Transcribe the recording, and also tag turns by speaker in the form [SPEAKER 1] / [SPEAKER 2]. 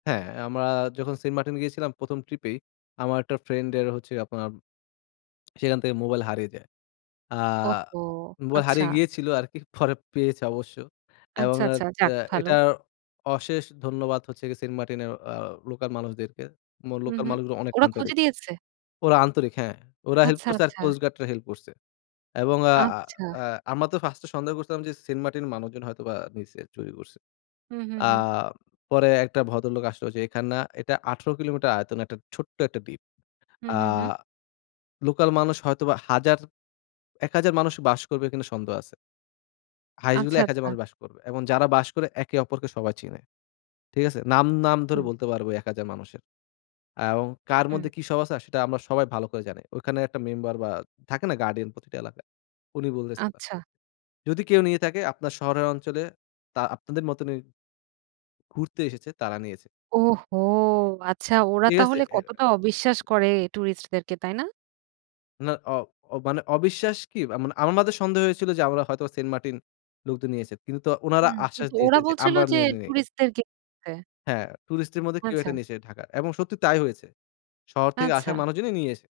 [SPEAKER 1] হ্যাঁ, আমরা যখন সেন্টমার্টিন গিয়েছিলাম প্রথম ট্রিপেই, আমার একটা ফ্রেন্ডের হচ্ছে আপনার সেখান থেকে মোবাইল হারিয়ে যায়। আ
[SPEAKER 2] ওহো!
[SPEAKER 1] মোবাইল
[SPEAKER 2] আচ্ছা।
[SPEAKER 1] হারিয়ে গিয়েছিল আরকি পরে পেয়েছে অবশ্য। এবং
[SPEAKER 2] আচ্ছা, আচ্ছা
[SPEAKER 1] এরতা
[SPEAKER 2] যাক ভালো।
[SPEAKER 1] এটার অশেষ ধন্যবাদ হচ্ছে গিয়ে সেন্টমার্টিনের অ লোকাল মানুষদেরকে। মো
[SPEAKER 2] হুম,
[SPEAKER 1] লোকাল
[SPEAKER 2] হুম
[SPEAKER 1] মানুষগুলো অনেক
[SPEAKER 2] ওরা খুঁজে
[SPEAKER 1] আন্তরিক।
[SPEAKER 2] দিয়েছে?
[SPEAKER 1] ওরা আন্তরিক হ্যাঁ। ওরা হেল্প
[SPEAKER 2] আচ্ছা,
[SPEAKER 1] করছে আর
[SPEAKER 2] আচ্ছা।
[SPEAKER 1] কোস্ট গার্ডরা হেল্প করছে। এবং আ
[SPEAKER 2] আচ্ছা।
[SPEAKER 1] আ আমরা তো ফার্স্ট এ সন্দেহ করছিলাম যে সেন্টমার্টিন মানুষজন হয়তো বা নিছে চুরি করছে।
[SPEAKER 2] হুম, হুম,
[SPEAKER 1] আ
[SPEAKER 2] হুম।
[SPEAKER 1] পরে একটা ভদ্রলোক আসতে যে এখান না এটা 18 কিলোমিটার আয়তন একটা ছোট্ট একটা দ্বীপ।
[SPEAKER 2] হুম,
[SPEAKER 1] আ
[SPEAKER 2] হুম, হুম।
[SPEAKER 1] লোকাল মানুষ হয়তোবা হাজার 1000 মানুষ বাস করবে কিনা সন্দেহ আছে। highest গেলে
[SPEAKER 2] আচ্ছা,
[SPEAKER 1] 1000
[SPEAKER 2] আচ্ছা।
[SPEAKER 1] মানুষ বাস করবে। এবং যারা বাস করে একে অপরকে সবাই চিনে। ঠিক আছে? নাম, নাম ধরে
[SPEAKER 2] হুম।
[SPEAKER 1] বলতে পারবো ওই 1000 মানুষের। অ্যাও কার মধ্যে
[SPEAKER 2] হুম।
[SPEAKER 1] কি সব আছে? সেটা আমরা সবাই ভালো করে জানি। ওইখানে একটা মেম্বার বা থাকে না? গার্ডিয়ান প্রতিটি এলাকায়। উনি বলেসিলো,
[SPEAKER 2] আচ্ছা।
[SPEAKER 1] যদি কেউ নিয়ে থাকে আপনার শহরের অঞ্চলে তা আপনাদের মতই ঘুরতে এসেছে তারা নিয়েছে।
[SPEAKER 2] ওহো! আচ্ছা, ওরা
[SPEAKER 1] ঠিক আছে?
[SPEAKER 2] তাহলে
[SPEAKER 1] অ্যা
[SPEAKER 2] কতটা অবিশ্বাস করে টুরিস্ট দেরকে তাই না?
[SPEAKER 1] না অ অ মানে অবিশ্বাস কি? আ মানে আমাদের সন্দেহ হয়েছিল যে আমরা হয়তো সেন্টমার্টিন লোকদের নিয়েছে কিন্তু তো উনারা
[SPEAKER 2] হুম,
[SPEAKER 1] আশ্বাস
[SPEAKER 2] কিন্তু ওরা
[SPEAKER 1] দিয়েছে যে
[SPEAKER 2] বলছিল
[SPEAKER 1] আমরা
[SPEAKER 2] যে
[SPEAKER 1] নেইনি।
[SPEAKER 2] টুরিস্ট দেরকে নিতে।
[SPEAKER 1] হ্যাঁ, টুরিস্টের মধ্যে কেউ
[SPEAKER 2] আচ্ছা।
[SPEAKER 1] একটা নিয়েছে ঢাকার। এবং সত্যি তাই হয়েছে। শহর থেকে আসা
[SPEAKER 2] আচ্ছা।
[SPEAKER 1] মানুষজনই নিয়ে এসে।